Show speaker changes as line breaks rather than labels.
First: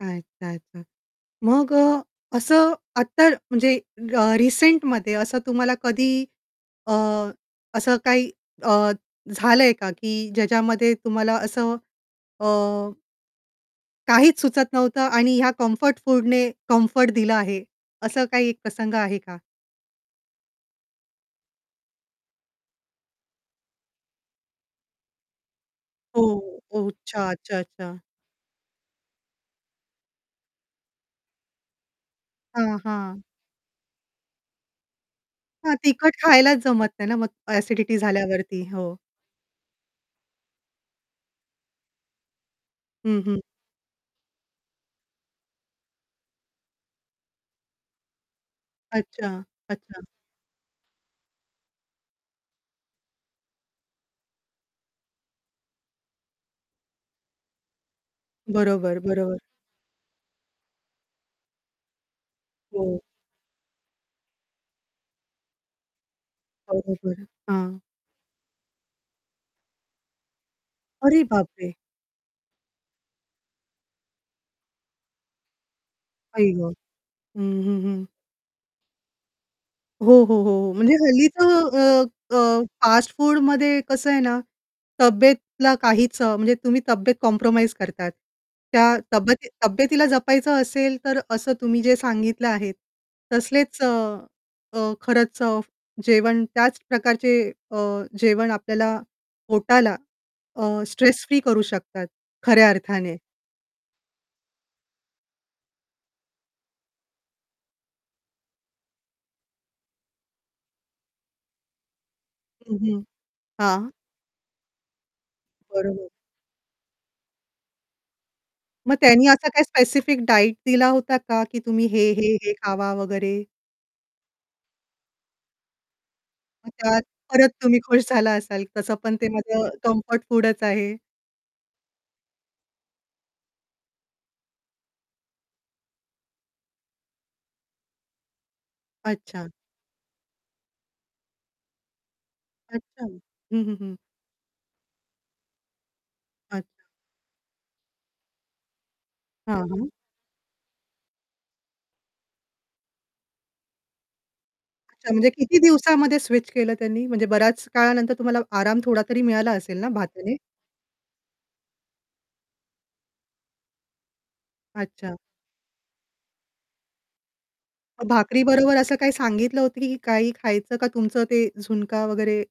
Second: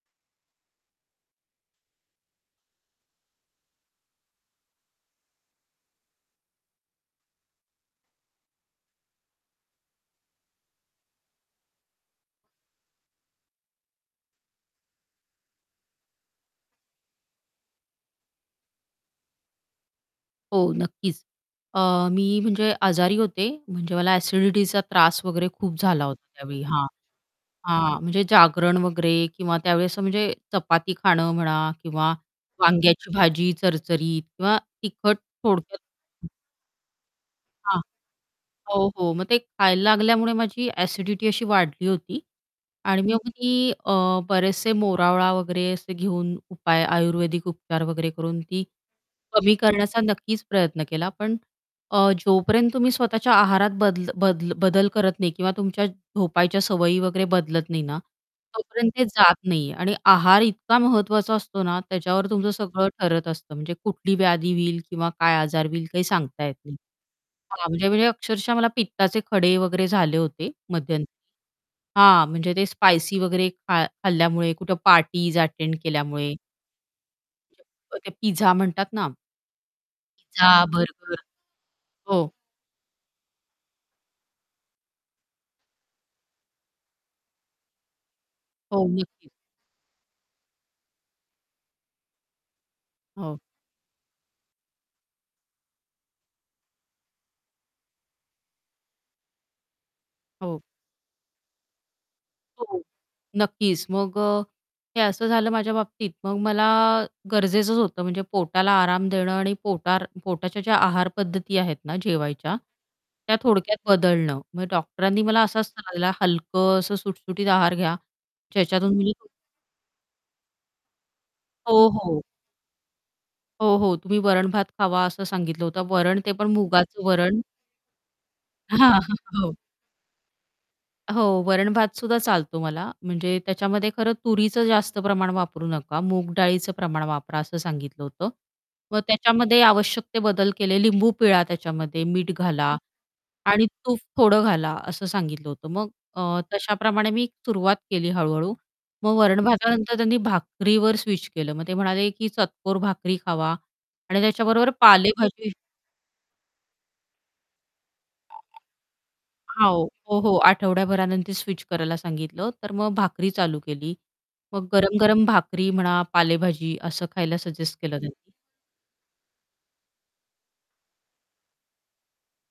अच्छा, अच्छा. मग अ, असं आत्ता म्हणजे अ, रिसेंटमध्ये असं तुम्हाला कधी अ, असं काही अ, झालंय का की ज्याच्यामध्ये तुम्हाला असं अ काहीच सुचत नव्हतं आणि ह्या कम्फर्ट फूडने कम्फर्ट दिला आहे, असं काही एक प्रसंग आहे का?
हो नक्कीच. अ, मी म्हणजे आजारी होते, म्हणजे मला ॲसिडिटीचा त्रास वगैरे खूप झाला होता
हो,
त्यावेळी हां.
ओ. अच्छा, अच्छा, अच्छा.
हां, म्हणजे जागरण वगैरे किंवा त्यावेळेस म्हणजे चपाती खाणं म्हणा किंवा
हां,
वांग्याची
हां.
भाजी चरचरीत किंवा तिखट
हां,
थोडक्यात
तिखट खायलाच जमत नाही ना, मग
हां,
ॲसिडिटी झाल्यावरती.
हो,
हो.
हो, मग ते खायला लागल्यामुळे माझी ॲसिडिटी अशी वाढली होती आणि
हं,
मग
हं.
मी अ, बरेचसे मोरावळा वगैरे असे घेऊन उपाय आयुर्वेदिक उपचार वगैरे करून ती
अच्छा,
कमी करण्याचा
अच्छा.
नक्कीच प्रयत्न केला पण अ, जोपर्यंत तुम्ही स्वतःच्या आहारात बद बद बदल करत नाही किंवा तुमच्या झोपायच्या सवयी वगैरे बदलत नाही ना, तोपर्यंत
बरोबर,
ते जात
बरोबर.
नाही आणि आहार इतका महत्त्वाचा असतो ना, त्याच्यावर तुमचं सगळं
हो.
ठरत असतं म्हणजे कुठली व्याधी होईल किंवा काय आजार होईल काही सांगता येत नाही.
बरोबर,
हां,
हां.
म्हणजे म्हणजे अक्षरशः मला पित्ताचे खडे वगैरे झाले होते मध्यंतरी
अरे, बापरे!
हां, म्हणजे ते स्पाइसी वगैरे खा खाल्ल्यामुळे कुठे पार्टीज अटेंड केल्यामुळे.
आई गं! हं, हं,
[unintelligible]
हं.
ते पिझ्झा म्हणतात ना
हो, हो, हो,
पिझ्झा,
हो, म्हणजे
बर्गर.
हल्ली तर
हो.
अ, अ, फास्टफूडमध्ये कसं आहे ना, तब्येतीला काहीच अ, म्हणजे तुम्ही तब्येत कॉम्प्रोमाईज करतात.
हो,
त्या
नक्कीच.
तब्येती तब्येतीला जपायचं असेल, तर असं तुम्ही जे सांगितलं आहे
हो.
तसलेच अ, अ, खरंच अ, जेवण त्याच प्रकारचे अ, जेवण आपल्याला पोटाला
हो.
अ, स्ट्रेस फ्री करू शकतात खऱ्या
हो.
अर्थाने.
नक्कीच मग अ, हे असं झालं माझ्या बाबतीत मग मला गरजेचंच होतं म्हणजे पोटाला आराम देणं आणि पोटार पोटाच्या ज्या आहार पद्धती आहेत ना, जेवायच्या,
हं, हं.
त्या थोडक्यात
हां.
बदलणं. मग डॉक्टरांनी मला असा सल्ला
बरोबर.
दिला हलकं असं सुटसुटीत आहार घ्या,
मग
ज्याच्यातून मी
त्यांनी असा काही स्पेसिफिक डाएट दिला होता का की तुम्ही
हो,
हे,
हो.
हे, हे खावा वगैरे?
हो, हो तुम्ही वरण-भात खावा असं सांगितलं होतं वरण ते पण
मग त्यात
मुगाचं वरण.
परत तुम्ही खुश झाला असाल कसं
हां,
पण ते
हो.
माझं कम्फर्ट फूडच आहे.
हो, हो, तुम्ही वरण-भात सुद्धा चालतो मला म्हणजे त्याच्यामध्ये खरं तुरीचं जास्त प्रमाण वापरू नका, मूग डाळीचं प्रमाण वापरा असं सांगितलं होतं. मग
अच्छा.
त्याच्यामध्ये आवश्यक ते बदल केले लिंबू पिळा त्याच्यामध्ये, मीठ घाला
अच्छा. हं,
आणि
हं, हं.
तूप थोडं घाला, असं सांगितलं होतं मग अ,
अच्छा.
तशाप्रमाणे मी सुरुवात केली हळू-हळू. मग
हां, हां.
वरण-भातानंतर त्यांनी भाकरीवर स्विच केलं. मग ते म्हणाले की चतकोर भाकरी खावा आणि त्याच्याबरोबर
अच्छा म्हणजे
पालेभाजी
किती दिवसामध्ये स्विच केलं त्यांनी म्हणजे बऱ्याच काळानंतर तुम्हाला आराम थोडा तरी मिळाला
हां
असेल ना,
हो. हो, हो,
भाताने?
आठवड्याभरानंतर स्विच करायला सांगितलं, तर मग भाकरी चालू केली. मग
अच्छा.
गरम-गरम भाकरी म्हणा, पालेभाजी असं खायला सजेस्ट केलं
मग
त्यांनी.
भाकरी बरोबर असं काही सांगितलं होतं की काही खायचं का तुमचं ते झुणका वगैरे